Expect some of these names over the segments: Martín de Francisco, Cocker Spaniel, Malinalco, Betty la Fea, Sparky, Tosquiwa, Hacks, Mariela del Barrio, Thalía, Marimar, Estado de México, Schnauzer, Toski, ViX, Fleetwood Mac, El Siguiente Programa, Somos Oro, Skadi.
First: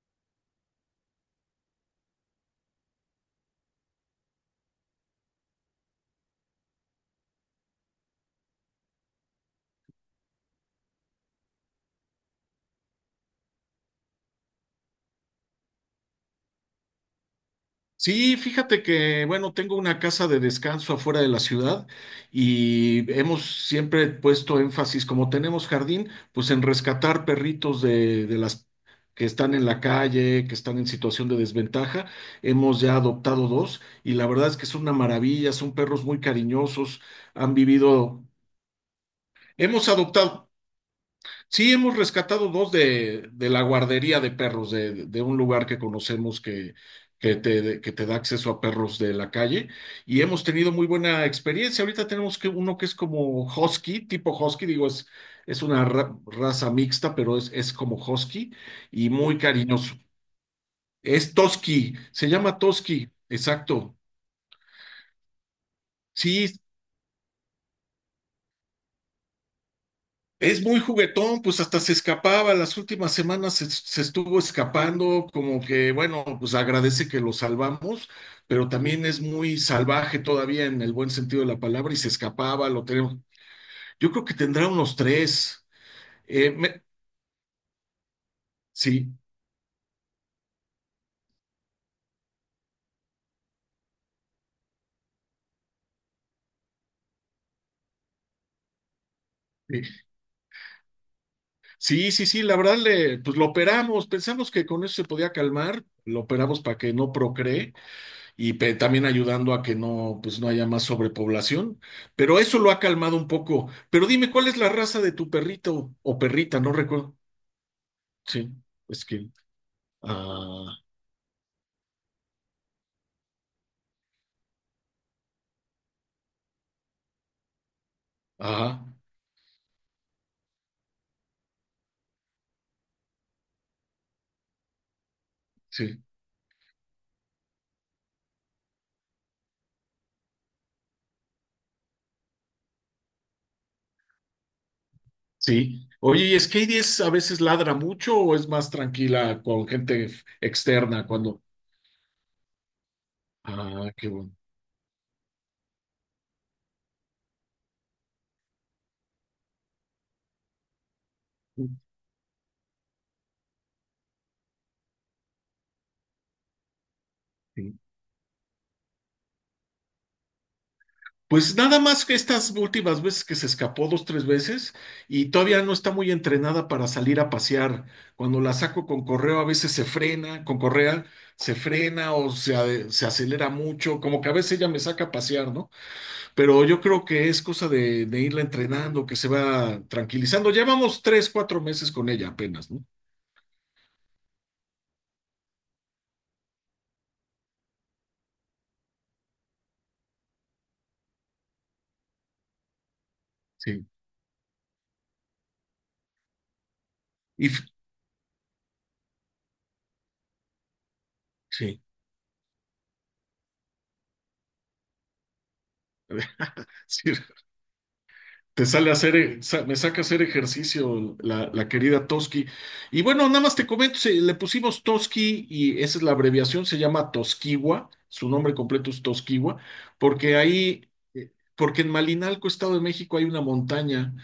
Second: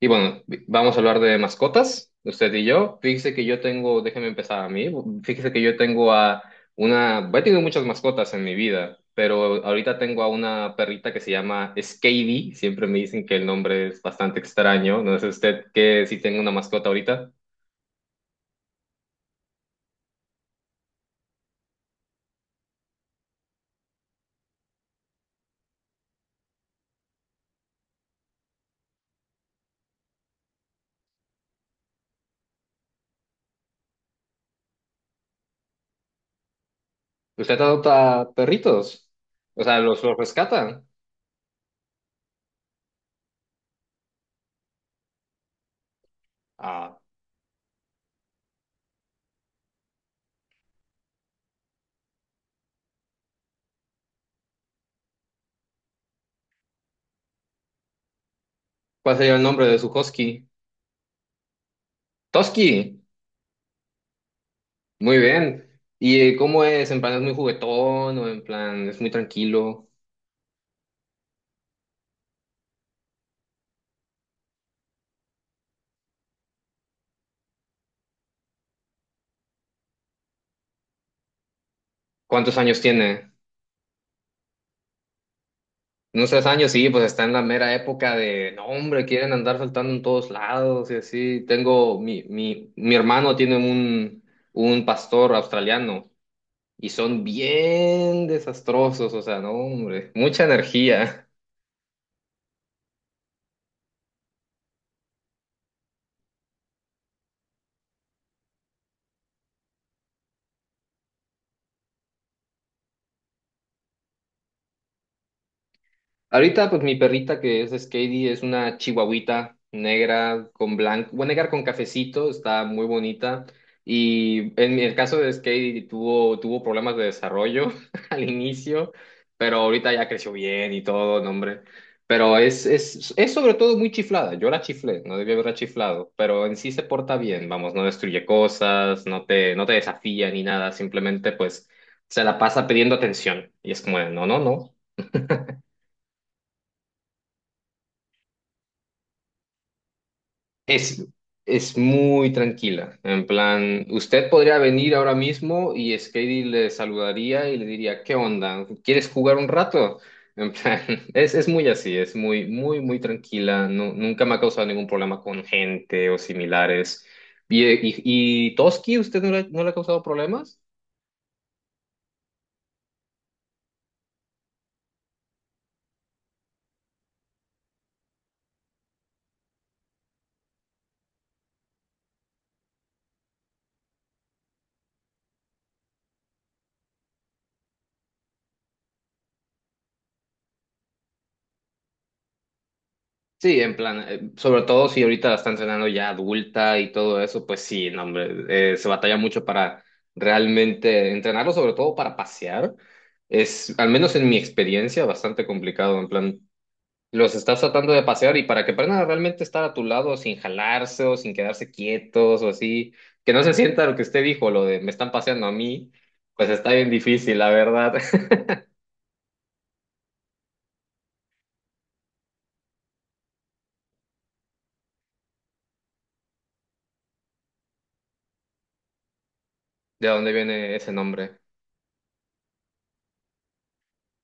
Y bueno, vamos a hablar de mascotas, usted y yo. Fíjese que yo tengo, déjeme empezar a mí, fíjese que yo tengo a una, he tenido muchas mascotas en mi vida, pero ahorita tengo a una perrita que se llama Skady, siempre me dicen que el nombre es bastante extraño, no sé usted que si tengo una mascota ahorita. Sí, fíjate que, bueno, tengo una casa de descanso afuera de la ciudad y hemos siempre puesto énfasis, como tenemos jardín, pues en rescatar perritos de las que están en la calle, que están en situación de desventaja. Hemos ya adoptado dos y la verdad es que es una maravilla, son perros muy cariñosos, han ¿Usted vivido, adopta perritos? O sea, hemos ¿los adoptado. rescata? Sí, hemos rescatado dos de la guardería de perros, de un lugar que conocemos que, Ah, que te, que te da acceso a perros de la calle y hemos tenido muy buena experiencia. Ahorita tenemos que uno que es como husky, tipo husky, digo, es una raza mixta, pero es como husky y ¿cuál sería muy el nombre de su cariñoso. husky? Es Toski, se llama Toski, Toski, exacto. muy bien. ¿Y Sí, cómo es? ¿En plan es muy juguetón o en plan es muy tranquilo? es muy juguetón, pues hasta se escapaba, las últimas semanas se estuvo escapando, como que, bueno, pues agradece que lo salvamos, pero también es muy salvaje todavía en el buen sentido de la palabra y se ¿Cuántos escapaba, años lo tenemos. tiene? Yo creo que tendrá unos tres. Unos tres eh, años, me- sí, pues está en la mera época de, no, hombre, sí, quieren andar saltando en todos lados y así. Mi hermano tiene un pastor australiano y son bien desastrosos, o sea, no, sí, hombre, mucha energía. sí, sí, sí, la verdad, le, pues lo operamos, pensamos que con eso se podía calmar, lo operamos para que no procree y también ayudando a que no, pues no haya más sobrepoblación. Pero eso lo ha calmado un poco. Pero dime, ¿cuál es la raza de tu perrito o perrita? Ahorita, No pues mi recuerdo. perrita que es Skady es Sí, una es que. chihuahuita negra con Ah, blanco, bueno, negra con cafecito, está muy bonita. Y en el caso de Skady tuvo problemas de desarrollo al ajá, inicio, pero ahorita ya creció bien y todo, no, hombre. Pero es sobre todo muy chiflada. Yo la chiflé, no debía haberla sí, chiflado, pero en sí se porta bien, vamos, no destruye cosas, no te desafía ni nada, simplemente pues se la pasa pidiendo atención. Y es como, de, no, no, no. sí. Oye, ¿y Skady es, a veces ladra mucho o es más tranquila con gente Es, externa cuando... es muy tranquila. En plan, Ah, qué usted bueno. podría venir ahora mismo y Skady le saludaría y le diría, ¿qué onda? ¿Quieres jugar un rato? En plan, es muy Sí, así, es muy, muy, muy tranquila. No, nunca me ha causado ningún problema con gente o similares. ¿Y, sí. y, y Toski, usted no le ha causado problemas? Pues nada más que estas últimas veces que se escapó dos, tres veces y todavía no está muy entrenada para salir a pasear. Cuando la saco con correo a veces se frena, con correa se frena o se acelera mucho, como que a veces ella me saca a pasear, ¿no? Pero yo creo que es cosa de irla entrenando, que se va tranquilizando. Llevamos tres, cuatro meses con ella apenas, ¿no? Sí, en plan, sobre todo si ahorita la están cenando ya adulta y todo eso, pues sí, no, hombre, se batalla mucho para realmente entrenarlo, sobre todo para pasear. Es, Sí. al menos en mi experiencia, bastante complicado, en plan, los Y estás f- tratando de pasear y para que aprendan a realmente estar a tu lado sin jalarse o sin quedarse sí. quietos o así, que no se sienta lo que usted dijo, lo de me están paseando a mí, pues está bien Sí, difícil, la verdad. te sale a hacer, me saca a hacer ejercicio la querida Toski. Y bueno, nada más te comento, le pusimos Toski y esa es la abreviación, se llama Tosquiwa, su nombre completo es Tosquiwa, ¿De dónde porque viene ahí, ese nombre? porque en Malinalco, Estado de México, hay una montaña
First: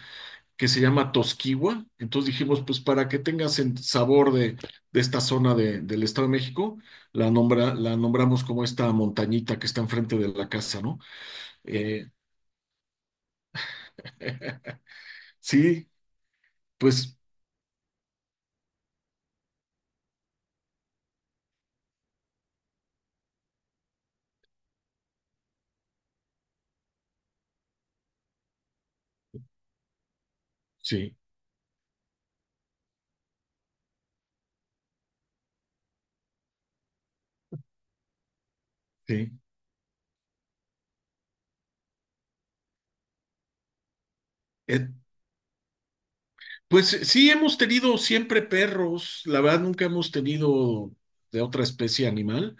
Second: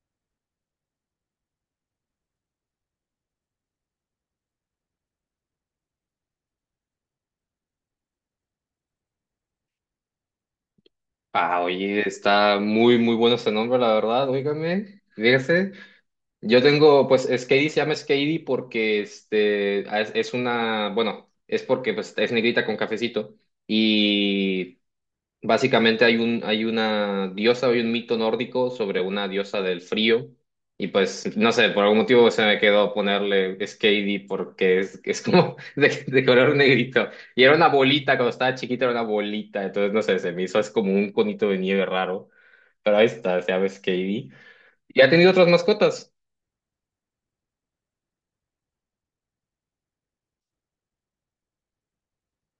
que se llama Tosquiwa, entonces dijimos, pues para que tengas el sabor de esta zona del Estado de México, la, nombra, la nombramos como esta montañita que está enfrente de la casa, ¿no? Ah, oye, Eh, está muy, muy bueno ese nombre, la verdad, óigame, fíjese. sí, Yo tengo, pues pues, Skady se llama Skady porque, es una, bueno, es porque, pues, es negrita con cafecito. Y básicamente hay una diosa, hay un mito nórdico sobre una diosa del frío. Y sí. pues, no sé, por algún motivo se me quedó ponerle Skadi porque es como de color negrito. Y era una bolita, cuando estaba chiquita era una Sí. bolita. Entonces, no sé, se me hizo es como un conito de nieve raro. Pero ahí está, se llama Skadi. Es, ¿Y ha tenido otras mascotas? pues sí, hemos tenido siempre perros, la verdad nunca hemos tenido de otra especie animal.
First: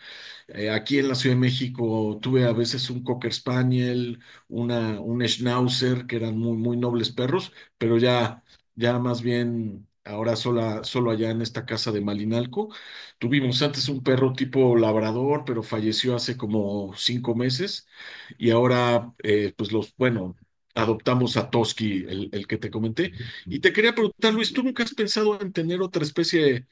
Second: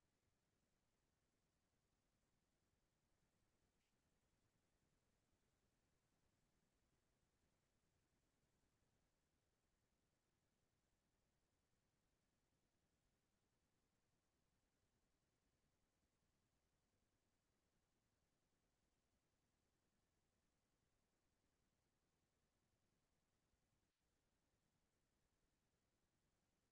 Aquí en la Ciudad de México tuve a veces un Cocker Spaniel, una, un Schnauzer, que eran muy, muy nobles perros, pero ya, ya más bien ahora sola, solo allá en esta casa de Malinalco. Tuvimos antes un perro tipo labrador, pero falleció hace como cinco meses y ahora, pues los, bueno, adoptamos a Toski, el que te comenté. Y te quería preguntar, Luis, ¿tú nunca has pensado en tener otra especie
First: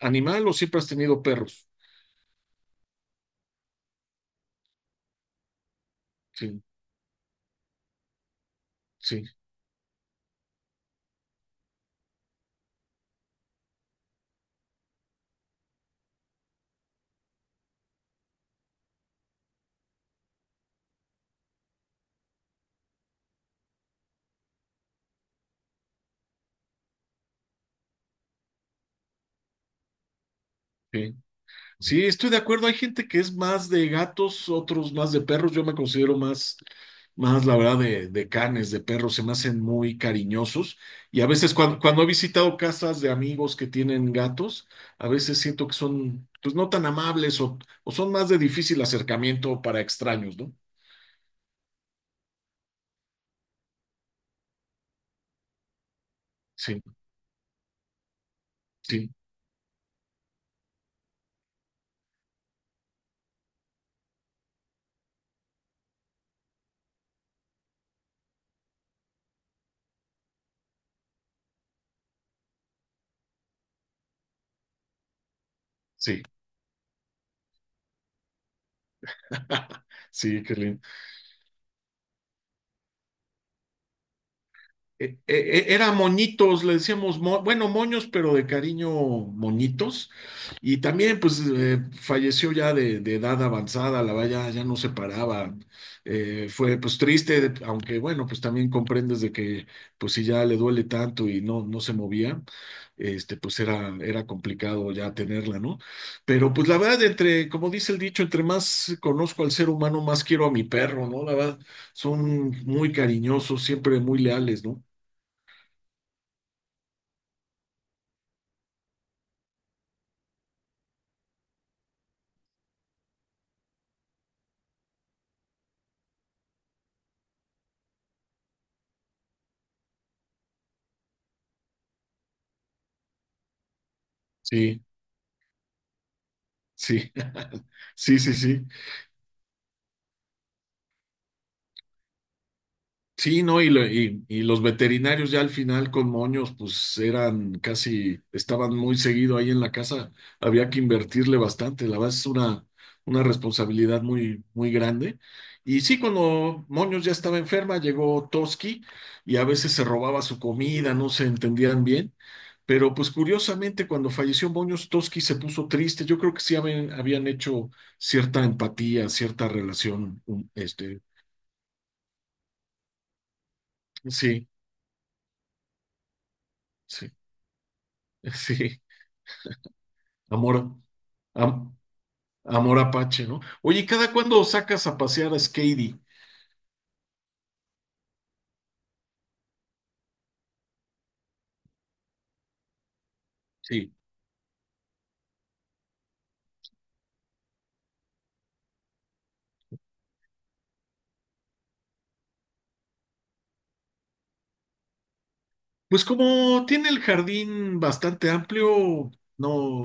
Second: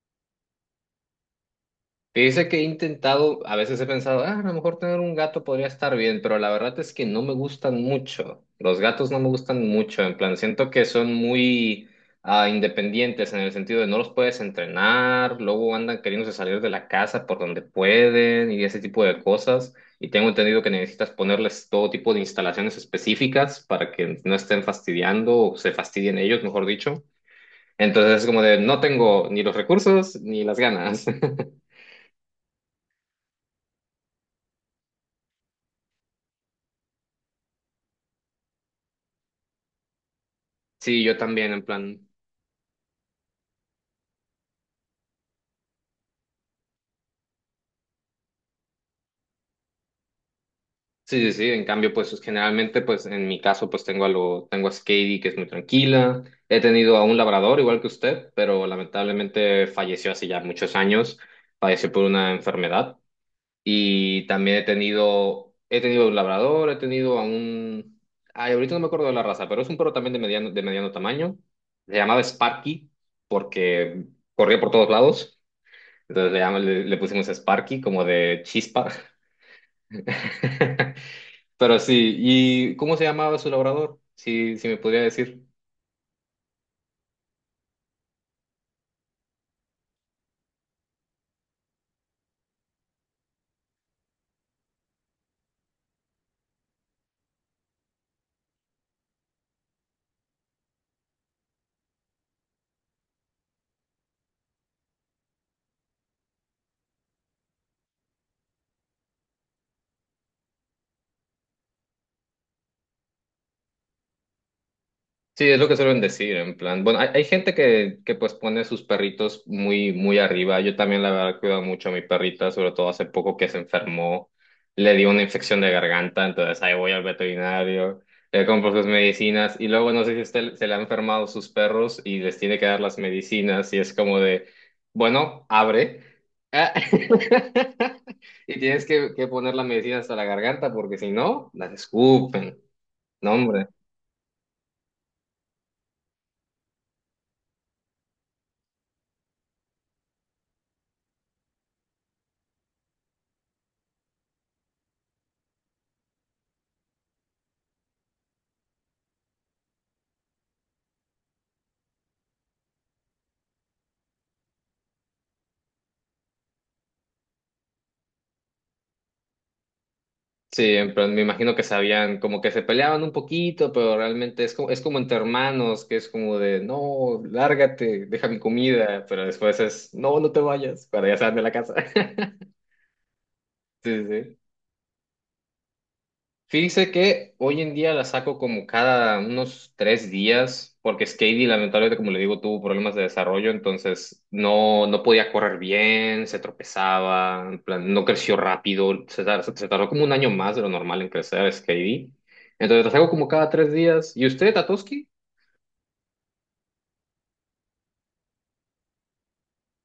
animal o siempre has tenido perros? Dice que he intentado, a veces he pensado, "Ah, a lo mejor tener un gato podría estar bien, pero la Sí, verdad es que no me gustan mucho. Los gatos no sí, me gustan mucho, en plan, siento que son muy independientes en el sentido de no los puedes entrenar, luego andan queriéndose salir de la casa por donde pueden y ese tipo de cosas. Y tengo entendido que necesitas ponerles todo tipo de instalaciones específicas para que no estén fastidiando o se fastidien ellos, mejor dicho. Entonces es como de, no tengo ni los recursos ni las ganas. sí. Sí, estoy de acuerdo. Hay gente que es más de gatos, otros más de perros. Yo me considero más, más, la verdad, de canes, de perros. Se me hacen muy cariñosos. Sí, yo Y a también, veces en cuando he plan. visitado casas de amigos que tienen gatos, a veces siento que son, pues, no tan amables o son más de difícil acercamiento para extraños, ¿no? Sí, sí, sí. En cambio, pues generalmente, pues en mi caso, pues tengo a Skady, que es muy tranquila. He Sí, tenido a un labrador, igual que usted, pero sí, lamentablemente falleció hace ya muchos años. Falleció por una enfermedad. Y también he tenido un labrador, he tenido a un. Ay, ahorita no me acuerdo de la raza, pero es un perro también de mediano tamaño. Se llamaba Sparky porque corría por todos lados. sí. Entonces le pusimos Sparky como de chispa. Sí, qué lindo. Pero sí, ¿y cómo se llamaba su labrador? Si, si me podría eh, eh, decir. Era moñitos, le decíamos, bueno, moños, pero de cariño moñitos. Y también, pues, falleció ya de edad avanzada, la valla ya no se paraba. Fue, pues, triste, aunque, bueno, pues también comprendes de que, pues, si ya le duele tanto y no, no se movía, este, pues era, era complicado ya tenerla, ¿no? Pero, pues, la verdad, entre, como dice el dicho, entre más conozco al ser humano, más quiero a mi perro, ¿no? La verdad, son muy cariñosos, siempre muy leales, ¿no? Sí, es lo que suelen decir, en plan. Bueno, hay gente que pues pone sus perritos muy, muy arriba. Yo también la verdad cuido mucho a mi perrita, sobre todo hace poco que se enfermó, le dio una infección de garganta, entonces ahí voy al veterinario, le compro sus medicinas y luego no sé si a usted se le han enfermado sus perros y les tiene que dar las medicinas y es como de, Sí, bueno, abre. Ah, sí, sí, sí, Y sí. tienes que poner las medicinas hasta la garganta porque si no, las escupen. No, Sí, no, hombre. Y los veterinarios ya al final con moños, pues eran casi, estaban muy seguido ahí en la casa, había que invertirle bastante, la verdad es una responsabilidad muy, muy grande. Y sí, cuando Moños ya estaba enferma, llegó Toski y a veces se robaba su comida, no se entendían bien, pero pues curiosamente cuando falleció Moños, Toski se puso triste, yo creo que sí habían hecho cierta empatía, cierta relación, Sí, este, pero me imagino que sabían, como que se peleaban un poquito, pero realmente sí, es como entre hermanos, que es como de, sí, no, lárgate, deja mi sí. comida, pero después es, no, no te Amor, vayas, para ya salen de la casa. am- amor Apache, ¿no? Oye, ¿y Sí, cada sí. cuándo sacas a pasear a Skady? Fíjese que hoy en día la saco como cada unos 3 días, porque Skady lamentablemente, como le digo, tuvo problemas de desarrollo, Sí. entonces no, no podía correr bien, se tropezaba, en plan, no creció rápido, se tardó como un año más de lo normal en crecer Skady. Entonces la saco como cada 3 días. ¿Y usted, Tatoski? Pues como tiene el jardín bastante amplio, no.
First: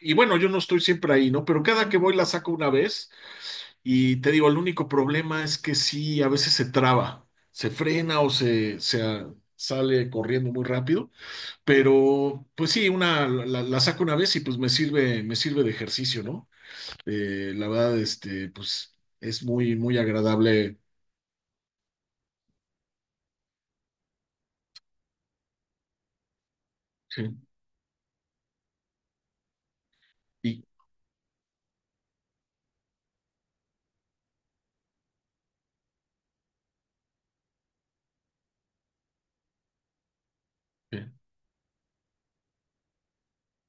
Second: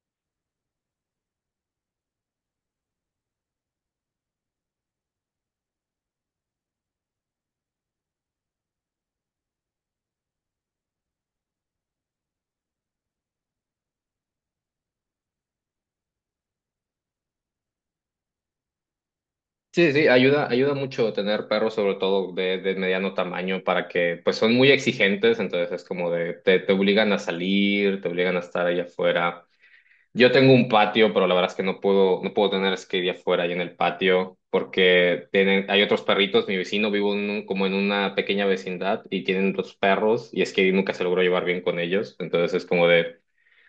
Y bueno, yo no estoy siempre ahí, ¿no? Pero cada que voy la saco una vez y te digo, el único problema es que sí, a veces se traba, se frena o sale corriendo muy rápido, pero pues sí, la saco una vez y pues me sirve de ejercicio, ¿no? La verdad, este, pues es muy, Sí, muy sí, ayuda agradable. mucho tener perros, sobre todo de mediano tamaño, para que, pues son muy exigentes, entonces es como de, te obligan a Sí, salir, te obligan a estar ahí afuera. Yo tengo y, un patio, pero la verdad es que no puedo tener skate afuera y en el patio porque tienen, hay otros perritos. Mi vecino vivo en como en una pequeña vecindad y tienen otros perros y skate nunca se eh, logró llevar bien con ellos. Entonces es como de,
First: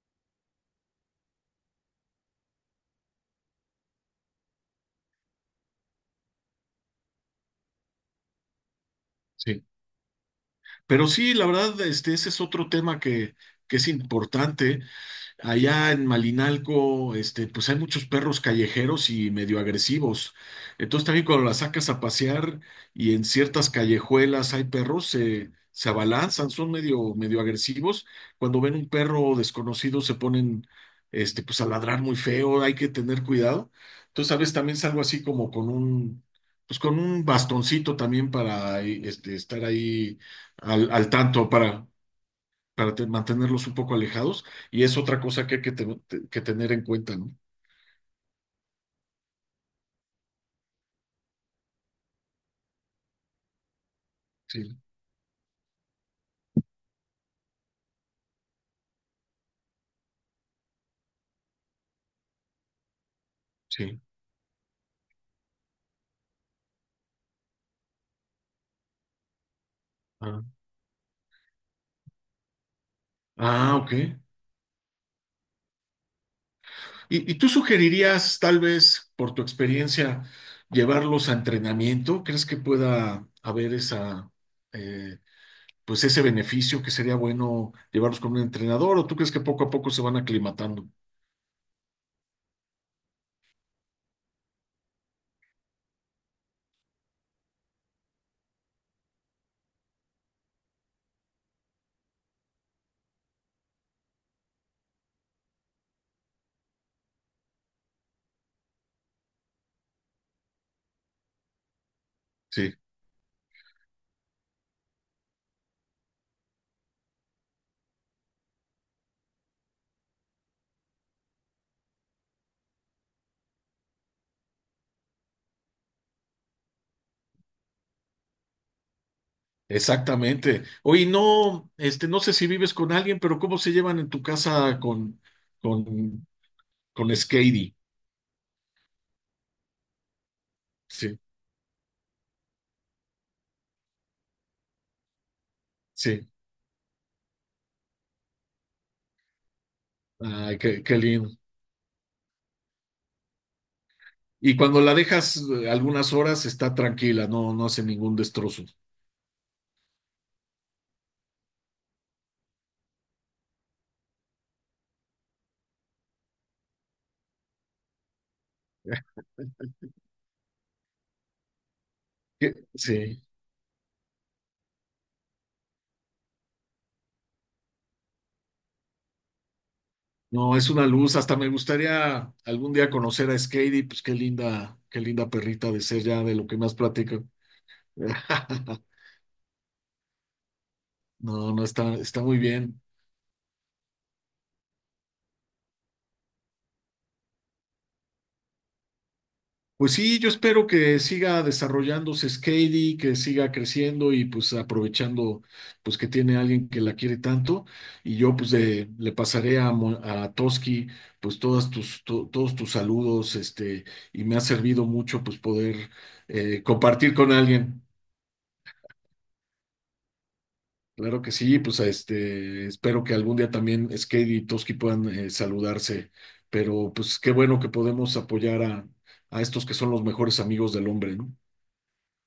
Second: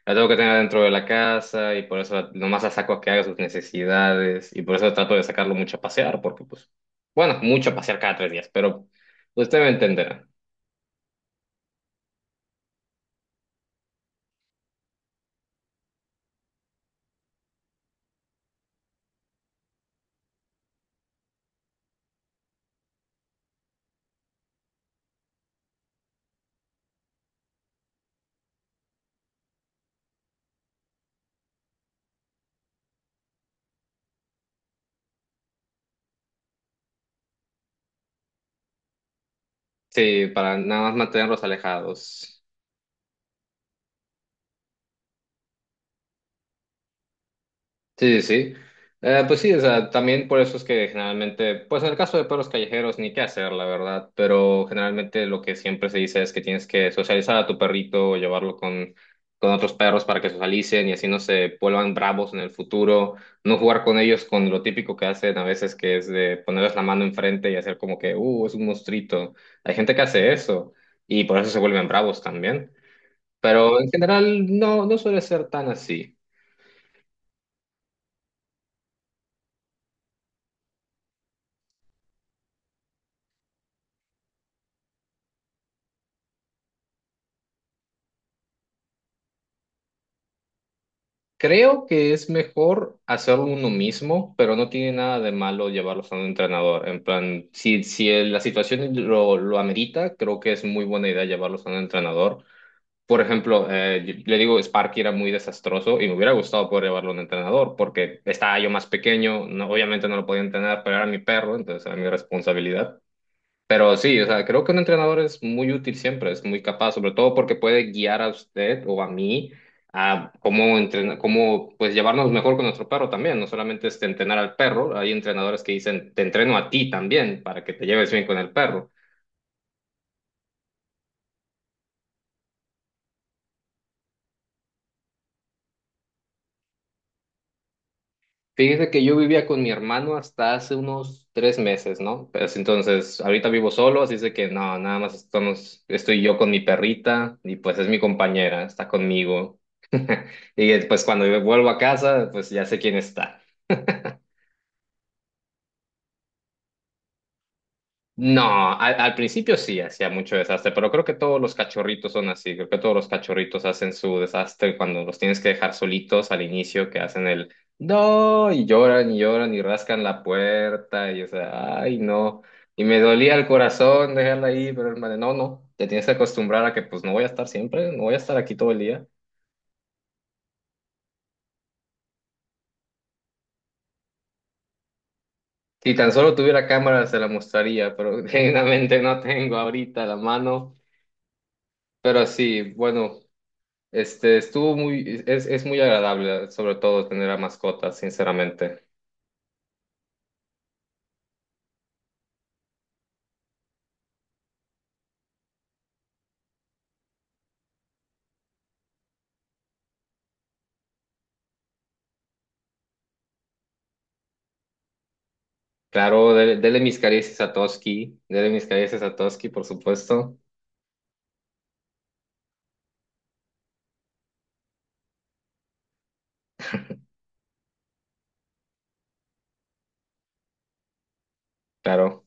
la tengo que tener dentro de la casa y por eso nomás la saco a que haga sus necesidades y por eso trato de sacarlo mucho a pasear porque pues, bueno, mucho a pasear cada 3 días, pero usted sí. me entenderá. Pero sí, la verdad, este, ese es otro tema que es importante. Allá en Malinalco, este, pues hay muchos perros callejeros y medio agresivos. Entonces también cuando las sacas a pasear y en ciertas callejuelas hay perros, se abalanzan, son medio, medio agresivos. Cuando ven un perro desconocido se ponen, este, pues a ladrar muy feo, hay que tener cuidado. Entonces a veces también salgo así como con un, pues con un bastoncito también para, este, estar ahí Sí, para nada más al mantenerlos tanto, para alejados. Mantenerlos un poco alejados. Y es otra cosa que hay que tener en cuenta, ¿no? Sí, sí, sí. Pues sí, o sea, también por eso es que generalmente, pues en el caso de perros callejeros, ni qué hacer, la verdad, pero Sí, generalmente lo que siempre se dice es que tienes que socializar a tu perrito o llevarlo con, otros perros para que socialicen y así no se vuelvan bravos en el futuro, no jugar con sí. ellos con lo típico que hacen a veces, que es de ponerles la mano enfrente y hacer como que, es un monstruito. Hay gente que hace Ah, eso y por eso se vuelven bravos también, ah, pero en ok. general no, no suele ser tan así. Y tú sugerirías, tal vez, por tu experiencia, llevarlos a entrenamiento? ¿Crees que pueda haber esa, eh, pues ese beneficio que sería bueno llevarlos con un entrenador? ¿O tú crees que poco a poco se van aclimatando? Creo que es mejor hacerlo uno mismo, pero no tiene nada de malo llevarlos a un entrenador. En plan, si, si la situación lo amerita, creo que es muy buena idea llevarlos a un entrenador. Por ejemplo, le digo, Sparky era muy desastroso y me hubiera gustado poder llevarlo a un entrenador porque estaba yo más pequeño, obviamente no lo podía entrenar, pero era mi perro, entonces era mi Sí, responsabilidad. Pero sí, o sea, creo que un entrenador es muy útil siempre, es muy capaz, sobre todo porque puede guiar a usted o a mí a cómo entrenar, cómo pues llevarnos mejor con nuestro perro también, no solamente es entrenar al perro, hay entrenadores que dicen, te entreno a ti también para que te lleves bien con el perro. exactamente. Oye, no, este, no sé si vives con alguien, pero ¿cómo se llevan en tu casa con, con Skady? Fíjese que yo vivía con mi hermano hasta hace Sí. unos 3 meses, ¿no? Pues entonces, ahorita vivo solo, así es de que no, nada más estoy Sí, yo con mi perrita y pues es mi compañera, está conmigo. ay, Y qué, qué pues cuando lindo. yo vuelvo a casa, pues ya sé quién está. Y cuando la dejas algunas horas está tranquila, no, no hace ningún destrozo. No, al principio sí hacía mucho desastre, pero creo que todos los cachorritos son así, creo que todos los cachorritos hacen su desastre cuando los tienes que dejar solitos al inicio, que hacen el no, y lloran y lloran y rascan la puerta, y o sea, ay no, y me Sí, dolía el corazón dejarla ahí, pero hermano, no, no, te tienes que acostumbrar a que pues no voy a estar siempre, no voy a estar aquí todo el día. no, es una luz. Hasta me gustaría algún día conocer a Skady, pues qué linda perrita de Si ser tan ya solo de lo que tuviera más cámara se platico. la mostraría, pero genuinamente no tengo ahorita la mano. No, no está, está Pero muy sí, bien. bueno. Es muy agradable, sobre todo tener a mascotas, sinceramente. Pues sí, yo espero que siga desarrollándose Skady, que siga creciendo y pues aprovechando pues que tiene alguien que la quiere tanto y yo pues le pasaré a, a Toski pues todos tus saludos este y me ha servido mucho pues poder Claro, dele, dele mis compartir con caricias a alguien. Toski, dele mis caricias a Toski, por supuesto, Claro que sí, pues este espero que algún día también Skady y Toski puedan saludarse, pero pues qué bueno que podemos apoyar a estos que son los mejores amigos del hombre, ¿no? claro.